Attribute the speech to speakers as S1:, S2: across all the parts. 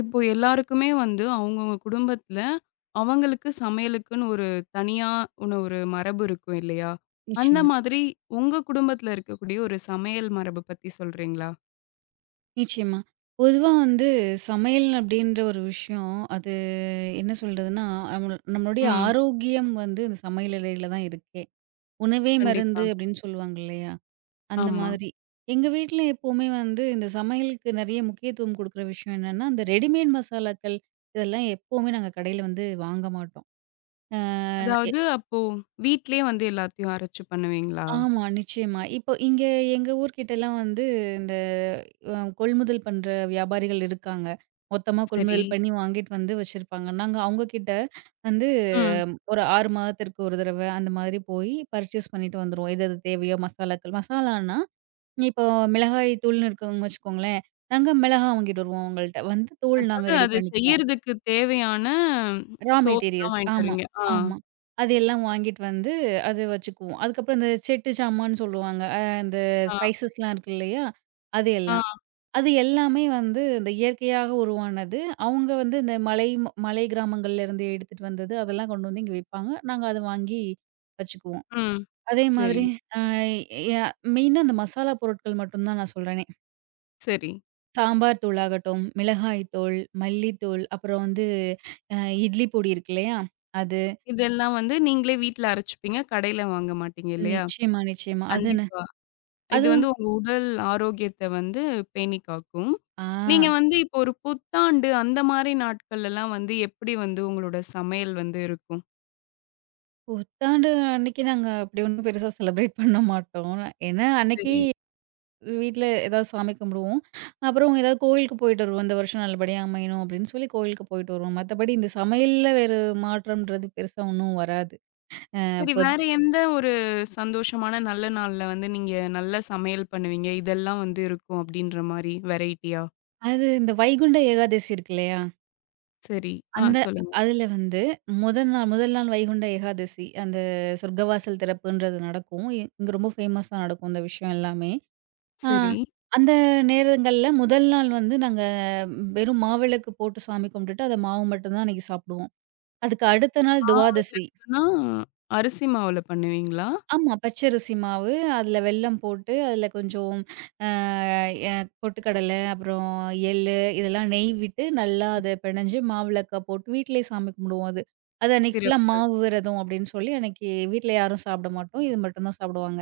S1: இப்போ எல்லாருக்குமே வந்து அவங்கவங்க குடும்பத்துல அவங்களுக்கு சமையலுக்குன்னு ஒரு தனியா ஒண்ணு ஒரு மரபு இருக்கும் இல்லையா? அந்த
S2: நிச்சயமா,
S1: மாதிரி உங்க குடும்பத்துல இருக்கக்கூடிய ஒரு சமையல் மரபு பத்தி சொல்றீங்களா?
S2: நிச்சயமா. பொதுவா வந்து சமையல் அப்படின்ற ஒரு விஷயம், அது என்ன சொல்றதுன்னா, நம்மளோ நம்மளுடைய
S1: ம்.
S2: ஆரோக்கியம் வந்து இந்த சமையல் அறையில தான் இருக்கே. "உணவே
S1: கண்டிப்பா.
S2: மருந்து" அப்படின்னு சொல்லுவாங்க இல்லையா? அந்த
S1: ஆமா.
S2: மாதிரி. எங்க வீட்ல எப்பவுமே வந்து இந்த சமையலுக்கு நெறைய முக்கியத்துவம் குடுக்குற விஷயம் என்னன்னா, இந்த ரெடிமேட் மசாலாக்கள் இதெல்லாம் எப்பவுமே நாங்க கடையில வந்து வாங்க மாட்டோம். அ
S1: அதாவது அப்போ வீட்லயே வந்து எல்லாத்தையும் அரைச்சு பண்ணுவீங்களா?
S2: ஆமா, நிச்சயமா. இப்போ இங்க எங்க ஊர்கிட்டலாம் வந்து இந்த கொள்முதல் பண்ற வியாபாரிகள் இருக்காங்க. மொத்தமா
S1: சரி.
S2: கொள்முதல் பண்ணி வாங்கிட்டு வந்து வச்சிருப்பாங்க. நாங்க அவங்க கிட்ட வந்து
S1: ம்.
S2: ஒரு 6 மாதத்திற்கு ஒரு தடவ அந்த மாதிரி போய் பர்ச்சேஸ் பண்ணிட்டு வந்துருவோம். எது எது தேவையோ மசாலாக்கள். மசாலான்னா, இப்போ மிளகாய் தூள்ன்னு இருக்குன்னு வச்சுக்கோங்களேன். நாங்க மிளகா வாங்கிட்டு வருவோம் அவங்கள்ட்ட. வந்து தூள் நாங்க
S1: அதாவது
S2: ரெடி
S1: அது
S2: பண்ணிக்குவோம்.
S1: செய்யறதுக்கு தேவையான
S2: ரா
S1: சோர்ஸ்லாம்
S2: மெட்டீரியல்ஸ்.
S1: வாங்கிட்டு
S2: ஆமா,
S1: வரீங்க. ஆ,
S2: ஆமா. அது எல்லாம் வாங்கிட்டு வந்து அது வச்சுக்குவோம். அதுக்கப்புறம் இந்த செட்டு சாமான்னு சொல்லுவாங்க. இந்த
S1: ஆ,
S2: ஸ்பைசஸ்லாம் இருக்கு இல்லையா? அது
S1: ஆ.
S2: எல்லாம். அது எல்லாமே வந்து இந்த இயற்கையாக உருவானது. அவங்க வந்து இந்த மலை கிராமங்கள்ல இருந்து எடுத்துட்டு வந்தது. அதெல்லாம் கொண்டு வந்து இங்க விப்பாங்க. நாங்க அத வாங்கி வச்சுக்குவோம்.
S1: ம்.
S2: அதே
S1: சரி,
S2: மாதிரி அ ய மெயினா இந்த மசாலா பொருட்கள் மட்டும் தான் நான் சொல்றேனே.
S1: சரி.
S2: சாம்பார் தூள் ஆகட்டும், மிளகாய் தூள், மல்லித்தூள், அப்புறம் வந்து அ இட்லி பொடி இருக்கு இல்லையா? அது.
S1: இதெல்லாம் வந்து நீங்களே வீட்ல அரைச்சுப்பீங்க. கடையில வாங்க மாட்டீங்க இல்லையா?
S2: நிச்சயமா, நிச்சயமா. அதுன்னு
S1: கண்டிப்பா. இது
S2: அதுவும்
S1: வந்து உங்க உடல் ஆரோக்கியத்த வந்து பேணி காக்கும்.
S2: ஆ
S1: நீங்க வந்து இப்போ ஒரு புத்தாண்டு அந்த மாரி நாட்கள்லலாம் வந்து எப்படி வந்து உங்களோட சமையல் வந்து இருக்கும்?
S2: புத்தாண்டு அன்னைக்கு நாங்க அப்படி ஒண்ணும் பெருசா செலிப்ரேட் பண்ண மாட்டோம். ஏன்னா அன்னைக்கு
S1: சரி.
S2: வீட்ல ஏதாவது சாமி கும்பிடுவோம். அப்புறம் ஏதாவது கோயிலுக்கு போயிட்டு வருவோம். இந்த வருஷம் நல்லபடியா அமையணும் அப்படின்னு சொல்லி கோயிலுக்கு போயிட்டு வருவோம். மத்தபடி இந்த சமையல்ல வேறு மாற்றம்ன்றது பெருசா ஒண்ணும் வராது.
S1: சரி,
S2: இப்ப
S1: வேற எந்த ஒரு சந்தோஷமான நல்ல நாள்ல வந்து நீங்க நல்ல சமையல் பண்ணுவீங்க? இதெல்லாம் வந்து இருக்கும் அப்படின்ற மாரி வெரைட்டியா?
S2: அது இந்த வைகுண்ட ஏகாதசி இருக்கு இல்லையா?
S1: சரி. ஆ,
S2: அந்த
S1: சொல்லுங்க.
S2: அதுல வந்து முதல் நாள் முதல் நாள் வைகுண்ட ஏகாதசி அந்த சொர்க்கவாசல் திறப்புன்றது நடக்கும். இங்க ரொம்ப ஃபேமஸா நடக்கும் இந்த விஷயம் எல்லாமே. ஆ.
S1: சரி.
S2: அந்த நேரங்கள்ல முதல் நாள் வந்து நாங்க வெறும் மாவிளக்கு போட்டு சாமி கும்பிட்டுட்டு, அத மாவு மட்டும் தான் அன்னைக்கு சாப்பிடுவோம். அதுக்கு அடுத்த நாள்
S1: மாவுனா
S2: துவாதசி.
S1: அரிசி மாவுல பண்ணுவீங்களா?
S2: ஆமா. பச்சரிசி மாவு, அதுல வெல்லம் போட்டு, அதுல கொஞ்சம் அ எ பொட்டுக்கடலை, அப்புறம் எள்ளு இதெல்லாம் நெய் விட்டு நல்லா அத பிணைஞ்சு மாவிளக்கா போட்டு வீட்லயே சாமி கும்பிடுவோம் அது. அது அன்னைக்கு ஃபுல்லா
S1: சிறப்பு.
S2: மாவு விரதம் அப்படின்னு சொல்லி, அன்னைக்கு வீட்ல யாரும் சாப்பிட மாட்டோம். இது மட்டும் தான் சாப்பிடுவாங்க.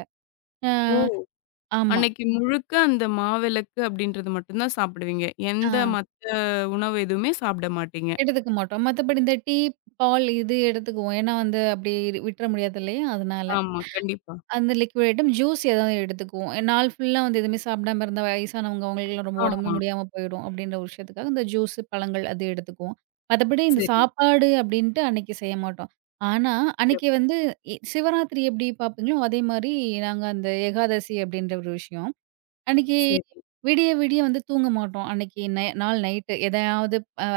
S2: அ
S1: ஓ!
S2: ஆமா.
S1: அன்னைக்கு முழுக்க அந்த மாவிளக்கு அப்படின்றது மட்டும் தான் சாப்பிடுவீங்க. எந்த
S2: ஆ.
S1: மத்த உணவு எதுவுமே சாப்பிட மாட்டீங்க.
S2: எடுத்துக்க மாட்டோம். மத்தபடி இந்த டீ, பால் இது எடுத்துக்குவோம். ஏன்னா வந்து அப்படி விட்டுற முடியாது இல்லையா? அதனால.
S1: ஆமா, கண்டிப்பா.
S2: அந்த லிக்விட் ஐட்டம் ஜூஸ் ஏதாவது எடுத்துக்குவோம். நாள் ஃபுல்லா வந்து எதுவுமே சாப்பிடாம இருந்தா வயசானவங்க அவங்களுக்குலாம் ரொம்ப உடம்பு
S1: ஆமா.
S2: முடியாம போயிடும் அப்படின்ற ஒரு விஷயத்துக்காக இந்த ஜூஸ், பழங்கள் அது எடுத்துக்குவோம். மத்தபடி இந்த
S1: சரி.
S2: சாப்பாடு அப்படின்ட்டு அன்னைக்கு செய்ய மாட்டோம். ஆனா, அன்னைக்கு
S1: சிறப்பு.
S2: வந்து சிவராத்திரி எப்படி பார்ப்பீங்களோ அதே மாரி நாங்க அந்த ஏகாதசி அப்படின்ற ஒரு விஷயம் அன்னைக்கு
S1: சரி.
S2: விடிய விடிய வந்து தூங்க மாட்டோம். அன்னைக்கு நாள் நைட்டு எதையாவது அ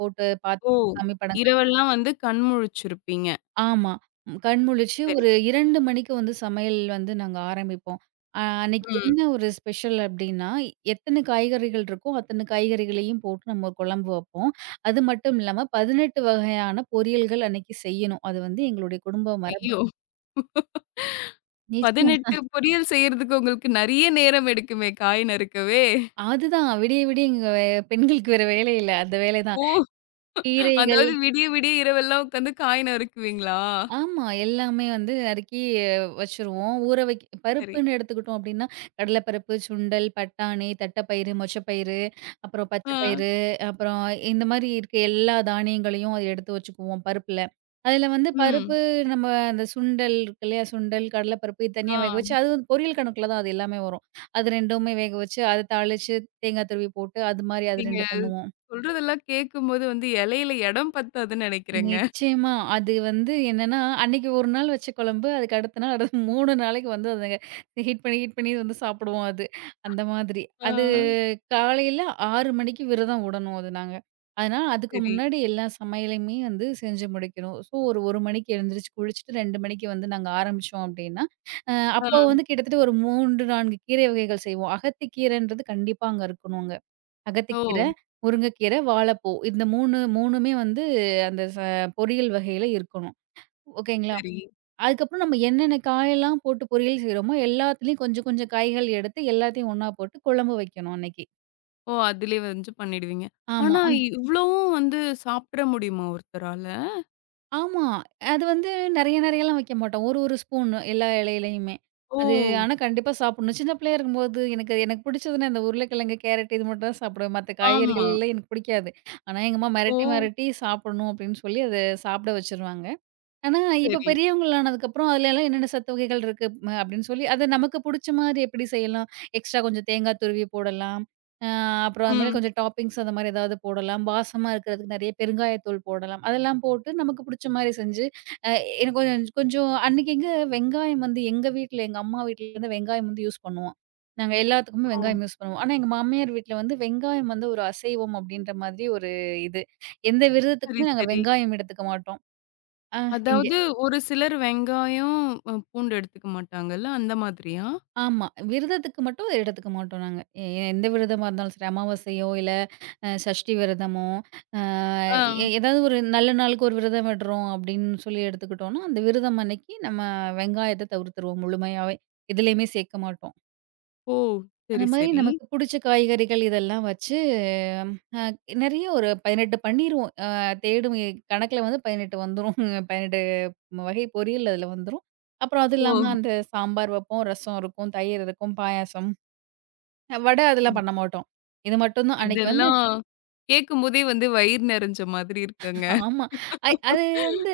S2: போட்டு பார்த்து
S1: ஓ!
S2: சாமி படங்கள்
S1: இரவெல்லாம் வந்து கண் முழிச்சிருப்பீங்க.
S2: ஆமா. ம், கண் முழிச்சு
S1: சரி.
S2: ஒரு 2 மணிக்கு வந்து சமையல் வந்து நாங்க ஆரம்பிப்போம். அன்னைக்கு
S1: ம்.
S2: என்ன ஒரு ஸ்பெஷல் அப்டின்னா, எத்தன காய்கறிகள் இருக்கோ அத்தன காய்கறிகளையும் போட்டு நம்ம ஒரு குழம்பு வைப்போம். அது மட்டும் இல்லாம 18 வகையான பொரியல்கள் அன்னைக்கு செய்யணும். அது வந்து எங்களுடைய குடும்ப மரபு.
S1: ஐயோ!
S2: நிச்சயமா.
S1: 18 பொரியல் செய்யறதுக்கு உங்களுக்கு நெறைய நேரம் எடுக்குமே காய் நறுக்கவே.
S2: அதுதான் விடிய விடிய எங்க பெண்களுக்கு வேற வேலை இல்ல. அந்த வேலை தான்.
S1: ஓ!
S2: கீரைகள்
S1: அதாவது விடிய விடிய இரவெல்லாம் உட்காந்து காய் நறுக்குவீங்களா?
S2: ஆமா. எல்லாமே வந்து நறுக்கி வச்சுருவோம். ஊற
S1: சரி.
S2: பருப்புன்னு எடுத்துக்கிட்டோம் அப்டின்னா, கடல பருப்பு, சுண்டல், பட்டாணி, தட்டப்பயிறு, மொச்சப்பயிறு, அப்புறம்
S1: ஆ.
S2: பச்சை பயிறு, அப்புறம் இந்த மாரி இருக்க எல்லா தானியங்களையும் அதை எடுத்து வச்சுக்குவோம் பருப்புல. அதுல வந்து
S1: ம்.
S2: பருப்பு நம்ம அந்த சுண்டல் இருக்கு இல்லையா? சுண்டல், கடல பருப்பு இது தனியா வேக
S1: ஆ.
S2: வச்சு, அது வந்து பொரியல் கணக்குல தான் அது எல்லாமே வரும். அது 2மே வேக வச்சு, அத தாளிச்சு, தேங்கா துருவி போட்டு, அது மாரி அது
S1: நீங்க
S2: 2 பண்ணுவோம்.
S1: சொல்றதெல்லாம் கேட்கும்போது வந்து இலையில இடம் பத்தாதுன்னு நெனைக்கிறேங்க.
S2: நிச்சயமா. அது வந்து என்னன்னா, அன்னைக்கு ஒரு நாள் வச்ச குழம்பு, அதுக்கு அடுத்த நாள் அடுத்து 3 நாளைக்கு வந்து அத ஹீட் பண்ணி, ஹீட் பண்ணி வந்து சாப்பிடுவோம் அது. அந்த மாதிரி.
S1: ஆ,
S2: அது காலையில 6 மணிக்கு விரதம் உடணும் அது நாங்க. அதனால அதுக்கு
S1: சரி.
S2: முன்னாடி எல்லா சமையலையுமே வந்து செஞ்சு முடிக்கணும். ஸோ ஒரு 1 மணிக்கு எழுந்திரிச்சு குளிச்சுட்டு 2 மணிக்கு வந்து நாங்க ஆரம்பிச்சோம் அப்டின்னா, அ அப்போ
S1: ஆ,
S2: வந்து கிட்டத்தட்ட ஒரு 3, 4 கீரை வகைகள் செய்வோம். அகத்தி கீரைன்றது கண்டிப்பா அங்க இருக்கணுங்க.
S1: ஓ!
S2: அகத்திக்கீரை, முருங்கைக்கீரை, வாழைப்பூ. இந்த 3 3மே வந்து அந்த ச பொரியல் வகையில இருக்கணும். ஓகேங்களா?
S1: சரி.
S2: அதுக்கப்புறம் நம்ம என்னென்ன காயெல்லாம் போட்டு பொரியல் செய்றோமோ, எல்லாத்துலயும் கொஞ்சம் கொஞ்சம் காய்கள் எடுத்து எல்லாத்தையும் ஒண்ணா போட்டு குழம்பு வைக்கணும் அன்னைக்கு.
S1: ஓ! அதிலயே வந்து பண்ணிடுவீங்க.
S2: ஆமா.
S1: ஆனா, இவ்ளோவும் வந்து சாப்பிட முடியுமா ஒருத்தரால?
S2: ஆமா. அது வந்து நெறைய நெறையலாம் வைக்க மாட்டோம். ஒரு ஒரு ஸ்பூன் எல்லா இலையிலயுமே.
S1: ஓ!
S2: அது ஆனா கண்டிப்பா சாப்பிடணும். சின்ன பிள்ளையா இருக்கும்போது எனக்கு எனக்கு பிடிச்சதுன்னா இந்த உருளைக்கிழங்கு, கேரட் இது மட்டும் தான் சாப்பிடுவேன். மத்த
S1: ஆமா.
S2: காய்கறிகள்லாம் எனக்கு பிடிக்காது. ஆனா எங்க அம்மா
S1: ஓ!
S2: மிரட்டி மிரட்டி சாப்பிடணும் அப்படின்னு சொல்லி அத சாப்பிட வச்சுருவாங்க. ஆனா, இப்ப
S1: சரி.
S2: பெரியவங்கள் ஆனதுக்கப்புறம், அதுலலாம் என்னென்ன சத்து வகைகள் இருக்கு அப்படின்னு சொல்லி, அத நமக்கு புடிச்ச மாரி எப்படி செய்யலாம்? எக்ஸ்ட்ரா கொஞ்சம் தேங்காய் துருவி போடலாம். அ அப்புறம் அது மேல
S1: ம்.
S2: கொஞ்சம் டாப்பிங்ஸ் அந்த மாரி ஏதாவது போடலாம். வாசமா இருக்கிறதுக்கு நெறைய பெருங்காயத்தூள் போடலாம். அதெல்லாம் போட்டு நமக்கு புடிச்ச மாரி செஞ்சு, அ எனக்கு கொஞ்சம் கொஞ்சம் அன்னைக்கு எங்க வெங்காயம் வந்து எங்க வீட்ல, எங்க அம்மா வீட்லருந்து வெங்காயம் வந்து யூஸ் பண்ணுவோம். நாங்க எல்லாத்துக்குமே
S1: ஓ!
S2: வெங்காயம் யூஸ் பண்ணுவோம். ஆனா, எங்க மாமியார் வீட்ல வந்து வெங்காயம் வந்து ஒரு அசைவம் அப்படின்ற மாதிரி ஒரு இது. எந்த
S1: சரி,
S2: விரதத்துக்குமே நாங்க
S1: சரி.
S2: வெங்காயம் எடுத்துக்க மாட்டோம். அ இங்க.
S1: அதாவது ஒரு சிலர் வெங்காயம், அ பூண்டு எடுத்துக்க மாட்டாங்கல்ல, அந்த மாதிரியா?
S2: ஆமா. விரதத்துக்கு மட்டும் எடுத்துக்க மாட்டோம் நாங்க. எ எ- எந்த விரதமா இருந்தாலும் சரி, அமாவாசையோ இல்ல சஷ்டி விரதமோ, அ
S1: ஆ.
S2: எ ஏதாவது ஒரு நல்ல நாளுக்கு ஒரு விரதம் விடுறோம் அப்படின்னு சொல்லி எடுத்துக்கிட்டோம்னா, அந்த விரதம் அன்னைக்கு நம்ம வெங்காயத்த தவிர்த்துருவோம் முழுமையாவே. எதுலயுமே சேர்க்க மாட்டோம்.
S1: ஓ!
S2: அந்த
S1: சரி,
S2: மாரி
S1: சரி.
S2: நமக்கு புடிச்ச காய்கறிகள் இதெல்லாம் வச்சு, நெறைய ஒரு 18 பண்ணிருவோம். அ தேடும் எ கணக்குல வந்து 18 வந்துரும். 18 வகை பொரியல் அதுல வந்துரும். அப்புறம் அது
S1: ஓ!
S2: இல்லாம அந்த சாம்பார் வைப்போம், ரசம் இருக்கும், தயிர் இருக்கும், பாயாசம். வடை அதெல்லாம்
S1: இத்
S2: பண்ண மாட்டோம். இது மட்டும் தான் அன்னைக்கு வந்து
S1: இதெல்லாம் கேட்கும்போதே வந்து வயிறு நெறஞ்ச மாதிரி இருக்குங்க.
S2: ஆமா. அது வந்து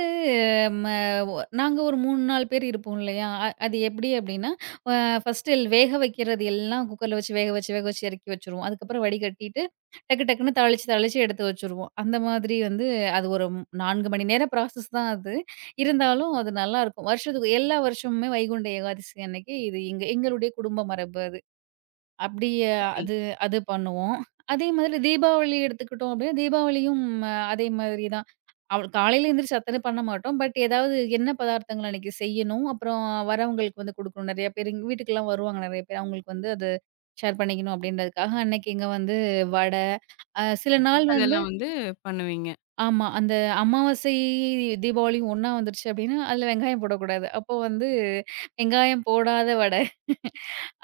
S2: ம ஒ நாங்க ஒரு 3, 4 பேர் இருப்போம் இல்லையா? அது எப்படி அப்படின்னா, அ ஃபர்ஸ்ட்டு வேக வைக்கிறது எல்லாம் குக்கர்ல வச்சு வேக வச்சு, வேக வச்சு இறக்கி வச்சுருவோம். அதுக்கப்புறம் வடிகட்டிட்டு டக்கு டக்குன்னு தாளிச்சு, தாளிச்சு எடுத்து வச்சுருவோம். அந்த மாதிரி வந்து அது ஒரு 4 மணி நேரம் ப்ராசஸ் தான் அது. இருந்தாலும் அது நல்லாயிருக்கும். வருஷத்துக்கு எல்லா வருஷமுமே வைகுண்ட ஏகாதசி அன்னைக்கு இது எங்க எங்களுடைய குடும்ப மரபு அது. அப்படி
S1: சரி.
S2: அது அது பண்ணுவோம். அதே மாதிரி தீபாவளி எடுத்துக்கிட்டோம் அப்படின்னா, தீபாவளியும் அதே மாதிரி தான். அவள் காலையில எந்திரிச்சு அத்தனை பண்ண மாட்டோம். பட் ஏதாவது என்ன பதார்த்தங்கள் அன்னைக்கு செய்யணும். அப்புறம் வரவங்களுக்கு வந்து குடுக்கணும். நெறைய பேர் எங்க வீட்டுக்கெல்லாம் வருவாங்க நெறைய பேர். அவங்களுக்கு வந்து அது ஷேர் பண்ணிக்கணும் அப்படின்றதுக்காக அன்னைக்கு இங்க வந்து வடை, சில நாள் ம்ஹ்ம். வந்து
S1: அதெல்லாம் வந்து பண்ணுவீங்க.
S2: ஆமா. அந்த அமாவாசை தீபாவளியும் ஒண்ணா வந்துருச்சு அப்படின்னா, அதில வெங்காயம் போடக்கூடாது. அப்போ வந்து வெங்காயம் போடாத வடை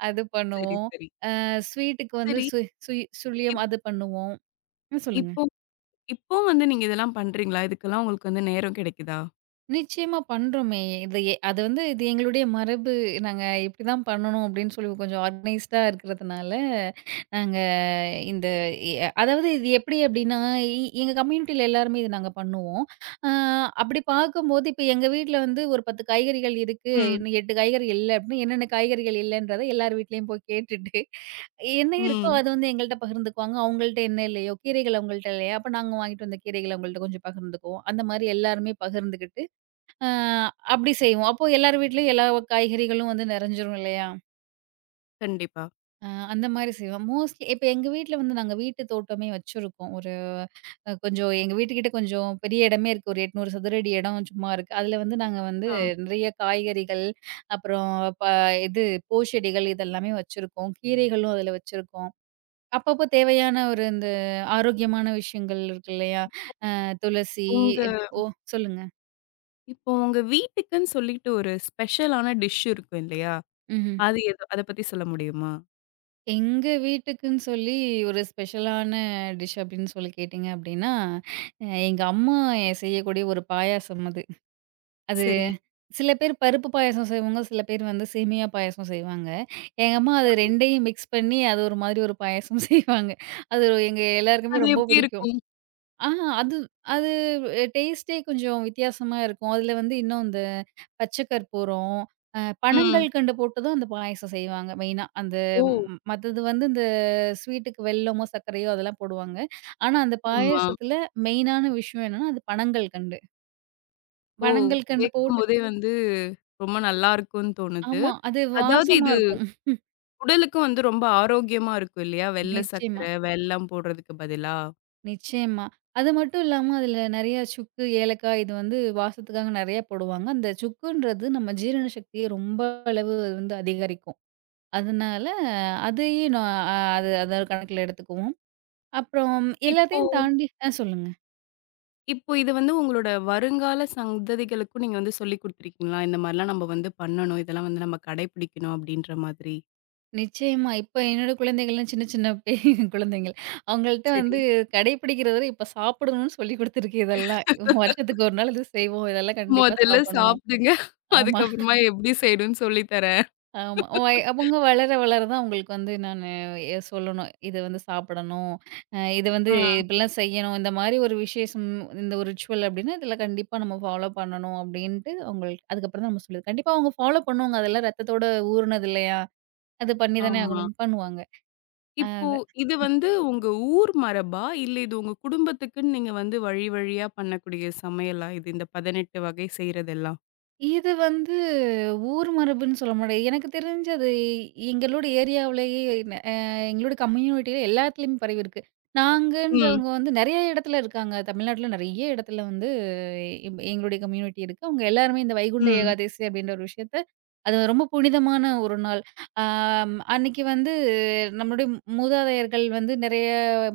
S2: அது
S1: சரி,
S2: பண்ணுவோம்.
S1: சரி.
S2: ஸ்வீட்டுக்கு வந்து
S1: சரி.
S2: சுய் சுழியம்
S1: இப்
S2: அது பண்ணுவோம். ம். சொல்லுங்க.
S1: இப்போ இப்பவும் வந்து நீங்க இதெல்லாம் பண்றீங்களா? இதுக்கெல்லாம் உங்களுக்கு வந்து நேரம் கிடைக்குதா?
S2: நிச்சயமா பண்றோமே. இது எ அது வந்து இது எங்களுடைய மரபு. நாங்க இப்படிதான் பண்ணணும் அப்படின்னு சொல்லி கொஞ்சம் ஆர்கனைஸ்டா இருக்கிறதுனால, நாங்க இந்த எ அதாவது இது எப்படி அப்படின்னா, எ எங்க கம்யூனிட்டில எல்லாருமே இது நாங்க பண்ணுவோம். அ அப்படி பார்க்கும்போது இப்ப எங்க வீட்ல வந்து ஒரு 10 காய்கறிகள் இருக்கு.
S1: ம்,
S2: இன்னும் 8 காய்கறி இல்ல அப்படின்னு என்னென்ன காய்கறிகள் இல்லன்றத எல்லார் வீட்லயும் போய் கேட்டுட்டு, என்ன இருக்கோ
S1: ம்.
S2: அது வந்து எங்கள்ட்ட பகிர்ந்துக்குவாங்க. அவங்கள்ட்ட என்ன இல்லையோ, கீரைகள் அவங்கள்ட்ட இல்லையா, அப்ப நாங்க வாங்கிட்டு வந்த கீரைகள் அவங்கள்ட்ட கொஞ்சம் பகிர்ந்துக்குவோம். அந்த மாரி எல்லாருமே பகிர்ந்துகிட்டு அ அப்படி செய்வோம். அப்போ எல்லார் வீட்லயும் எல்லா காய்கறிகளும் வந்து நெறஞ்சிரும் இல்லையா?
S1: கண்டிப்பா.
S2: அ அந்த மாரி செய்வோம். மோஸ்ட்லி இப்ப எங்க வீட்ல வந்து நாங்க வீட்டு தோட்டமே வச்சிருக்கோம். ஒரு அ கொஞ்சம் எங்க வீட்டுக்கிட்ட கொஞ்சம் பெரிய இடமே இருக்கு. ஒரு 800 சதுர அடி இடம் சும்மா இருக்கு. அதுல வந்து நாங்க வந்து
S1: ஆ,
S2: நிறைய காய்கறிகள், அப்புறம் ப இது பூ செடிகள் இதெல்லாமே வச்சிருக்கோம். கீரைகளும் அதுல வச்சிருக்கோம். அப்பப்போ தேவையான ஒரு இந்த ஆரோக்கியமான விஷயங்கள் இருக்கு இல்லையா? துளசி
S1: உங்க
S2: ஓ! சொல்லுங்க.
S1: இப்போ உங்க வீட்டுக்குன்னு சொல்லிட்டு ஒரு ஸ்பெஷலான டிஷ் இருக்கும் இல்லையா?
S2: ம்ஹ்ம்.
S1: அது எது, அத பத்தி சொல்ல முடியுமா?
S2: எங்க வீட்டுக்குன்னு சொல்லி ஒரு ஸ்பெஷலான டிஷ் அப்படின்னு சொல்லி கேட்டீங்க அப்படின்னா, எங்க அம்மா செய்யக்கூடிய ஒரு பாயாசம் அது. அது
S1: சரி.
S2: சில பேர் பருப்பு பாயாசம் செய்வாங்க, சில பேர் வந்து சேமியா பாயாசம் செய்வாங்க. எங்க அம்மா அது 2யும் மிக்ஸ் பண்ணி அது ஒரு மாதிரி ஒரு பாயாசம் செய்வாங்க. அது எங்க எல்லாருக்குமே
S1: அது
S2: ரொம்ப
S1: எப்படி
S2: பிடிக்கும்.
S1: இருக்கும்?
S2: ஆஹா, அது அது டேஸ்ட்டே கொஞ்சம் வித்தியாசமா இருக்கும். அதுல வந்து இன்னும் இந்த பச்சை கற்பூரம்,
S1: ம்.
S2: பனங்கல்கண்டு போட்டு தான் அந்த பாயாசம் செய்வாங்க மெயினா. அந்த
S1: ஓ!
S2: மத்தது வந்து இந்த ஸ்வீட்டுக்கு வெல்லமோ, சர்க்கரையோ அதெல்லாம் போடுவாங்க. ஆனா அந்த
S1: ஆமா.
S2: பாயாசத்துல மெயினான விஷயம் என்னன்னா, அது பனங்கல்கண்டு.
S1: ஓ!
S2: பனங்கல்கண்டு போட்டு
S1: கேட்கும்போதே வந்து ரொம்ப நல்லா இருக்கும்ன்னு தோணுது.
S2: ஆமா. அது
S1: அதாவது
S2: வாசமா
S1: இது
S2: இருக்கும்.
S1: உடலுக்கும் வந்து ரொம்ப ஆரோக்கியமா இருக்கும் இல்லையா? வெள்ள
S2: நிச்சயமா.
S1: சர்க்கரை, வெல்லம் போடுறதுக்கு பதிலா.
S2: நிச்சயமா. அது மட்டும் இல்லாம அதில நெறைய சுக்கு, ஏலக்காய் இது வந்து வாசத்துக்காக நெறைய போடுவாங்க. அந்த சுக்குன்றது நம்ம ஜீரண சக்திய ரொம்ப அளவு அது வந்து அதிகரிக்கும். அதனால அதையும் நான் அது அத கணக்கில எடுத்துக்குவோம். அப்புறம்
S1: இப்போ
S2: எல்லாத்தையும் தாண்டி ஆ சொல்லுங்க.
S1: இப்போ இது வந்து உங்களோட வருங்கால சந்ததிகளுக்கும் நீங்க வந்து சொல்லிக் குடுத்துருக்கீங்களா? இந்த மாரிலாம் நம்ம வந்து பண்ணணும். இதெல்லாம் வந்து நம்ம கடைபிடிக்கணும் அப்டின்ற மாதிரி.
S2: நிச்சயமா. இப்ப என்னோட குழந்தைகள்லாம் சின்ன சின்ன குழந்தைங்கள். அவங்கள்ட்ட வந்து
S1: சரி.
S2: கடைப்பிடிக்கிறத விட இப்ப சாப்பிடணும்னு சொல்லிக் குடுத்துருக்கு இதெல்லாம். வருஷத்துக்கு ஒரு நாள் இது செய்வோம். இதெல்லாம் கண்டிப்பா
S1: "மொதல்ல
S2: சாப்பிடணும்.
S1: சாப்டுங்க.
S2: ஆமா.
S1: அதுக்கப்புறமா எப்டி செய்யணும்னு சொல்லி தரேன்."
S2: ஆமா. ஒ ஐ அவங்க வளர வளர தான் உங்களுக்கு வந்து நானு எ சொல்லணும். இது வந்து சாப்பிடணும். இது வந்து
S1: ஆ.
S2: இப்படிலாம் செய்யணும். இந்த மாரி ஒரு விசேஷம், இந்த ஒரு ரிச்சுவல் அப்படின்னா, இதில கண்டிப்பா நம்ம ஃபாலோ பண்ணணும் அப்படின்ட்டு அவங்களுக்கு அதுக்கப்புறம் தான் நம்ம சொல்லுது. கண்டிப்பா அவங்க ஃபாலோ பண்ணுவாங்க. அதெல்லாம் ரத்தத்தோட ஊறுனது இல்லையா? அது பண்ணி தானே
S1: ஆமா.
S2: ஆகணும். பண்ணுவாங்க.
S1: இப்போ
S2: அது
S1: இது வந்து உங்க ஊர் மரபா? இல்ல, இது உங்க குடும்பத்துக்குன்னு நீங்க வந்து வழி வழியா பண்ணக்கூடிய சமையலா? இது இந்த 18 வகை செய்றதெல்லாம்?
S2: இது வந்து ஊர் மரபுன்னு சொல்ல முடியாது. எனக்கு தெரிஞ்சு அது எங்களோட ஏரியாவுலயே ந அ எங்களோட கம்யூனிட்டில எல்லா இடத்துலயுமே பரவியிருக்கு.
S1: ம்,
S2: நாங்கன்றவங்க வந்து நெறைய இடத்துல இருக்காங்க. தமிழ்நாட்டுல நெறைய இடத்துல வந்து எங்களுடைய கம்யூனிட்டி இருக்கு. அவங்க எல்லாருமே இந்த வைகுண்ட
S1: ம்.
S2: ஏகாதசி அப்படின்ற ஒரு விஷயத்த அது ரொம்ப புனிதமான ஒரு நாள். ஆம், அன்னைக்கு வந்து நம்மளுடைய மூதாதையர்கள் வந்து நிறைய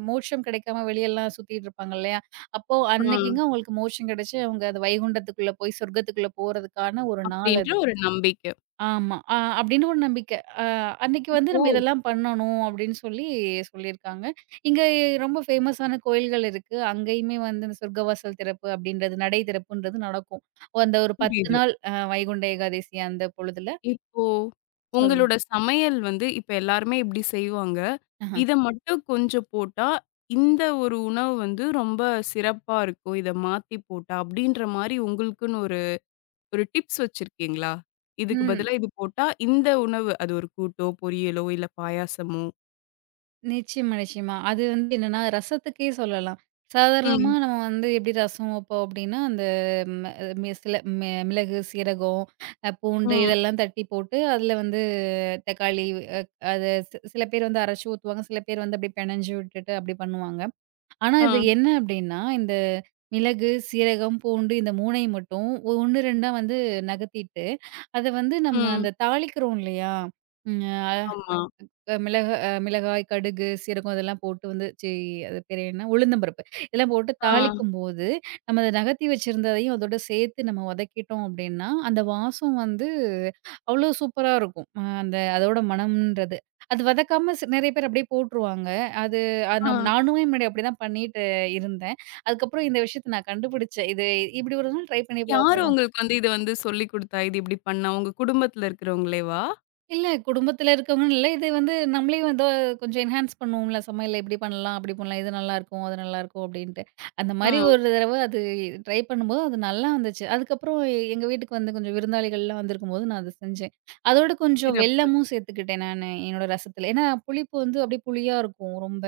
S2: மோட்சம் கிடைக்காம வெளியலாம் சுத்திட்டு இருப்பாங்க இல்லையா? அப்போ
S1: ஆ.
S2: அன்னைக்குங்க அவங்களுக்கு மோட்சம் கிடைச்சு, அவங்க அது வைகுண்டத்துக்குள்ள போய் சொர்க்கத்துக்குள்ள போறதுக்கான ஒரு நாள்
S1: அப்டின்ற
S2: அது.
S1: ஒரு நம்பிக்கை.
S2: ஆமா. அப்படின்னு ஒரு நம்பிக்கை. அன்னைக்கு வந்து
S1: இப்போ
S2: நம்ம இதெல்லாம் பண்ணணும் அப்படின்னு சொல்லி சொல்லியிருக்காங்க. இங்க ரொம்ப ஃபேமஸான கோயில்கள் இருக்கு. அங்கேயுமே வந்து இந்த சொர்க்கவாசல் திறப்பு அப்படின்றது, நடை திறப்புன்றது நடக்கும். ஓ, அந்த ஒரு 10
S1: புரியுது.
S2: நாள் வைகுண்ட ஏகாதசி அந்த பொழுதுல.
S1: இப்போ,
S2: சொல்லுங்க.
S1: உங்களோட சமையல் வந்து இப்ப எல்லாருமே இப்படி செய்வாங்க.
S2: ஆஹா.
S1: இத மட்டும் கொஞ்சம் போட்டா, இந்த ஒரு உணவு வந்து ரொம்ப சிறப்பா இருக்கும். இத மாத்தி போட்டா, அப்படின்ற மாரி உங்களுக்குன்னு ஒரு ஒரு டிப்ஸ் வச்சிருக்கீங்களா? இதுக்கு
S2: ம்.
S1: பதிலா இது போட்டா, இந்த உணவு அது ஒரு கூட்டோ, பொரியலோ, இல்ல பாயாசமோ.
S2: நிச்சயமா, நிச்சயமா. அது வந்து என்னன்னா, ரசத்துக்கே சொல்லலாம். சாதாரணமா
S1: ம்,
S2: நம்ம வந்து எப்படி ரசம் வைப்போம் அப்படின்னா, அந்த ம மி சில மி மிளகு, சீரகம், பூண்டு
S1: ம்,
S2: இதெல்லாம் தட்டி போட்டு, அதில வந்து தக்காளி அ அது சில பேர் வந்து அரைச்சு ஊத்துவாங்க. சில பேர் வந்து அப்படியே பெனஞ்சு விட்டுட்டு அப்படி பண்ணுவாங்க. ஆனா
S1: ஆ,
S2: இது என்ன அப்படின்னா, இந்த மிளகு, சீரகம், பூண்டு இந்த 3ஐயும் மட்டும் 1, 2ஆ வந்து நகர்த்திட்டு, அத வந்து நம்ம
S1: ம்.
S2: அந்த தாளிக்கிறோம் இல்லையா? ம்.
S1: ஆமா.
S2: அ மிளகா அ மிளகாய், கடுகு, சீரகம் இதெல்லாம் போட்டு வந்து அது பேரு என்ன? உளுந்தம்பருப்பு. இதெல்லாம் போட்டு
S1: ஆ,
S2: தாளிக்கும்போது, நம்ம அத நகர்த்தி வச்சிருந்ததையும் அதோட சேர்த்து நம்ம வதக்கிட்டோம் அப்டின்னா, அந்த வாசம் வந்து அவ்ளோ சூப்பரா இருக்கும். அந்த அதோட மணம்ன்றது. அது வதக்காம நெறைய பேர் அப்டியே போட்ருவாங்க. அது அது
S1: ஆ.
S2: நானுமே முன்னாடி அப்டிதான் பண்ணிட்டு இருந்தேன். அதுக்கப்புறம் இந்த விஷயத்த நான் கண்டுபிடிச்சேன். இது இப்டி ஒரு நாள் ட்ரை பண்ணி பா
S1: யாரு உங்களுக்கு வந்து இத வந்து சொல்லிக் குடுத்தா? இது இப்படி பண்ணா, உங்க குடும்பத்துல இருக்கிறவங்களேவா?
S2: இல்ல. குடும்பத்துல இருக்கவங்கன்னு இல்ல. இது வந்து நம்மளே வந்து கொஞ்சம் என்ஹான்ஸ் பண்ணுவோம்ல. சமையல்ல இப்படி பண்ணலாம், அப்படி பண்ணலாம். இது நல்லாயிருக்கும், அது நல்லாயிருக்கும் அப்படின்ட்டு. அந்த
S1: ஆ,
S2: மாரி ஒரு தடவ அது ட்ரை பண்ணும்போது அது நல்லா வந்துச்சு. அதுக்கப்புறம் எங்க வீட்டுக்கு வந்து கொஞ்சம் விருந்தாளிகள்லாம் வந்திருக்கும்போது நான் அத செஞ்சேன். அதோட கொஞ்சம்
S1: சிறப்பு.
S2: வெல்லமும் சேர்த்துக்கிட்டேன் நானு என்னோட ரசத்துல. ஏன்னா புளிப்பு வந்து அப்படியே புளியா இருக்கும் ரொம்ப.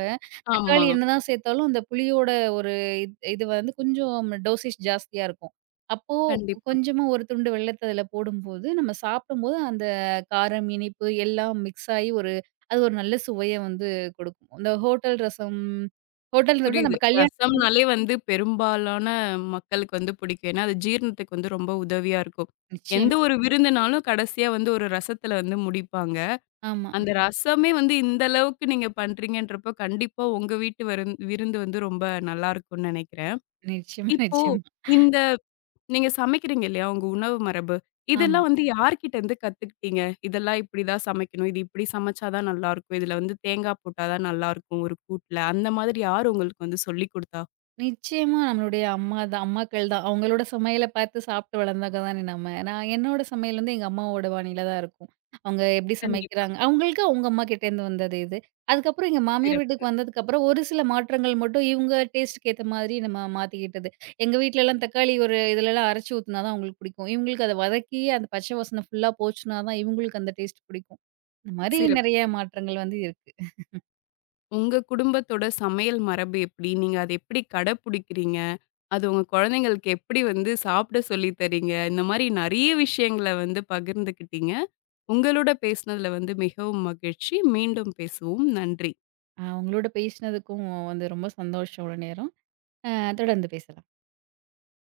S1: ஆமா.
S2: தக்காளி என்னதான் சேர்த்தாலும் அந்த புளியோட ஒரு இது இது வந்து கொஞ்சம் டோசேஜ் ஜாஸ்தியா இருக்கும். அப்போ
S1: கண்டிப்பா.
S2: கொஞ்சமா ஒரு துண்டு வெல்லத்த அதுல போடும்போது, நம்ம சாப்பிடும்போது அந்த காரம், இனிப்பு எல்லாம் மிக்ஸ் ஆயி ஒரு அது ஒரு நல்ல சுவைய வந்து கொடுக்கும். இந்த ஹோட்டல் ரசம் ஹோட்டல்ங்கிறத நம்ம
S1: புரியுது.
S2: கல்யாணம்
S1: ரசம்னாலே வந்து பெரும்பாலான மக்களுக்கு வந்து பிடிக்கும். ஏன்னா, அது ஜீரணத்துக்கு வந்து ரொம்ப உதவியா இருக்கும். எந்த
S2: நிச்சயமா.
S1: ஒரு விருந்துனாலும் கடைசியா வந்து ஒரு ரசத்துல வந்து முடிப்பாங்க.
S2: ஆமா.
S1: அந்த ரசமே வந்து இந்த அளவுக்கு நீங்க பண்றீங்கன்றப்போ, கண்டிப்பா உங்க வீட்டு விருந்து வந்து ரொம்ப நல்லாருக்கும்னு நெனைக்கிறேன்.
S2: நிச்சயமா,
S1: இப்போ
S2: நிச்சயமா.
S1: இந்த நீங்க சமைக்கிறீங்க இல்லையா? உங்க உணவு மரபு.
S2: ஆமா.
S1: இதெல்லாம் வந்து யார்கிட்ட இருந்து கத்துக்கிட்டீங்க? இதெல்லாம் இப்படிதான் சமைக்கணும். இது இப்படி சமைச்சா தான் நல்லாருக்கும். இதுல வந்து தேங்கா போட்டா தான் நல்லாருக்கும் ஒரு கூட்ல. அந்த மாதிரி யார் உங்களுக்கு வந்து சொல்லிக் குடுத்தா?
S2: நிச்சயமா நம்மளுடைய அம்மா தான் அம்மாக்கள் தான். அவங்களோட சமையல பார்த்து சாப்பிட்டு வளர்ந்தவங்க தானே நம்ம. நான் என்னோட சமையல் வந்து எங்க அம்மாவோட பாணியில தான் இருக்கும். அவங்க எப்படி
S1: கண்டிப்பா.
S2: சமைக்கிறாங்க அவங்களுக்கு அவங்க அம்மா கிட்டேருந்து வந்தது இது. அதுக்கப்புறம் எங்க மாமியார்
S1: சிறப்பு,
S2: வீட்டுக்கு வந்ததுக்கப்புறம் ஒரு சில மாற்றங்கள் மட்டும் இவங்க டேஸ்ட்டுக்கு ஏத்த மாதிரி நம்ம மாத்திக்கிட்டது. எங்க வீட்லலாம் தக்காளி ஒரு இதுலலாம் அரைச்சு ஊத்துனா தான் அவங்களுக்கு பிடிக்கும். இவங்களுக்கு அத வதக்கி அந்த பச்சை வாசனை ஃபுல்லா போச்சுனா தான் இவங்களுக்கு அந்த டேஸ்ட் பிடிக்கும். இந்த மாரி நெறைய
S1: சிறப்பு.
S2: மாற்றங்கள் வந்து இருக்கு.
S1: உங்க குடும்பத்தோட சமையல் மரபு எப்படி? நீங்க அத எப்படி கடைப்புடிக்கிறீங்க? அது உங்க குழந்தைங்களுக்கு எப்படி வந்து சாப்பிட சொல்லி தரீங்க? இந்த மாரி நெறைய விஷயங்கள வந்து பகிர்ந்துக்கிட்டீங்க. உங்களோட பேசினதுல வந்து மிகவும் மகிழ்ச்சி. மீண்டும் பேசுவோம். நன்றி.
S2: உங்களோட பேசினதுக்கும் வந்து ரொம்ப சந்தோஷம் இவ்ளோ நேரம். அ தொடர்ந்து பேசலாம்.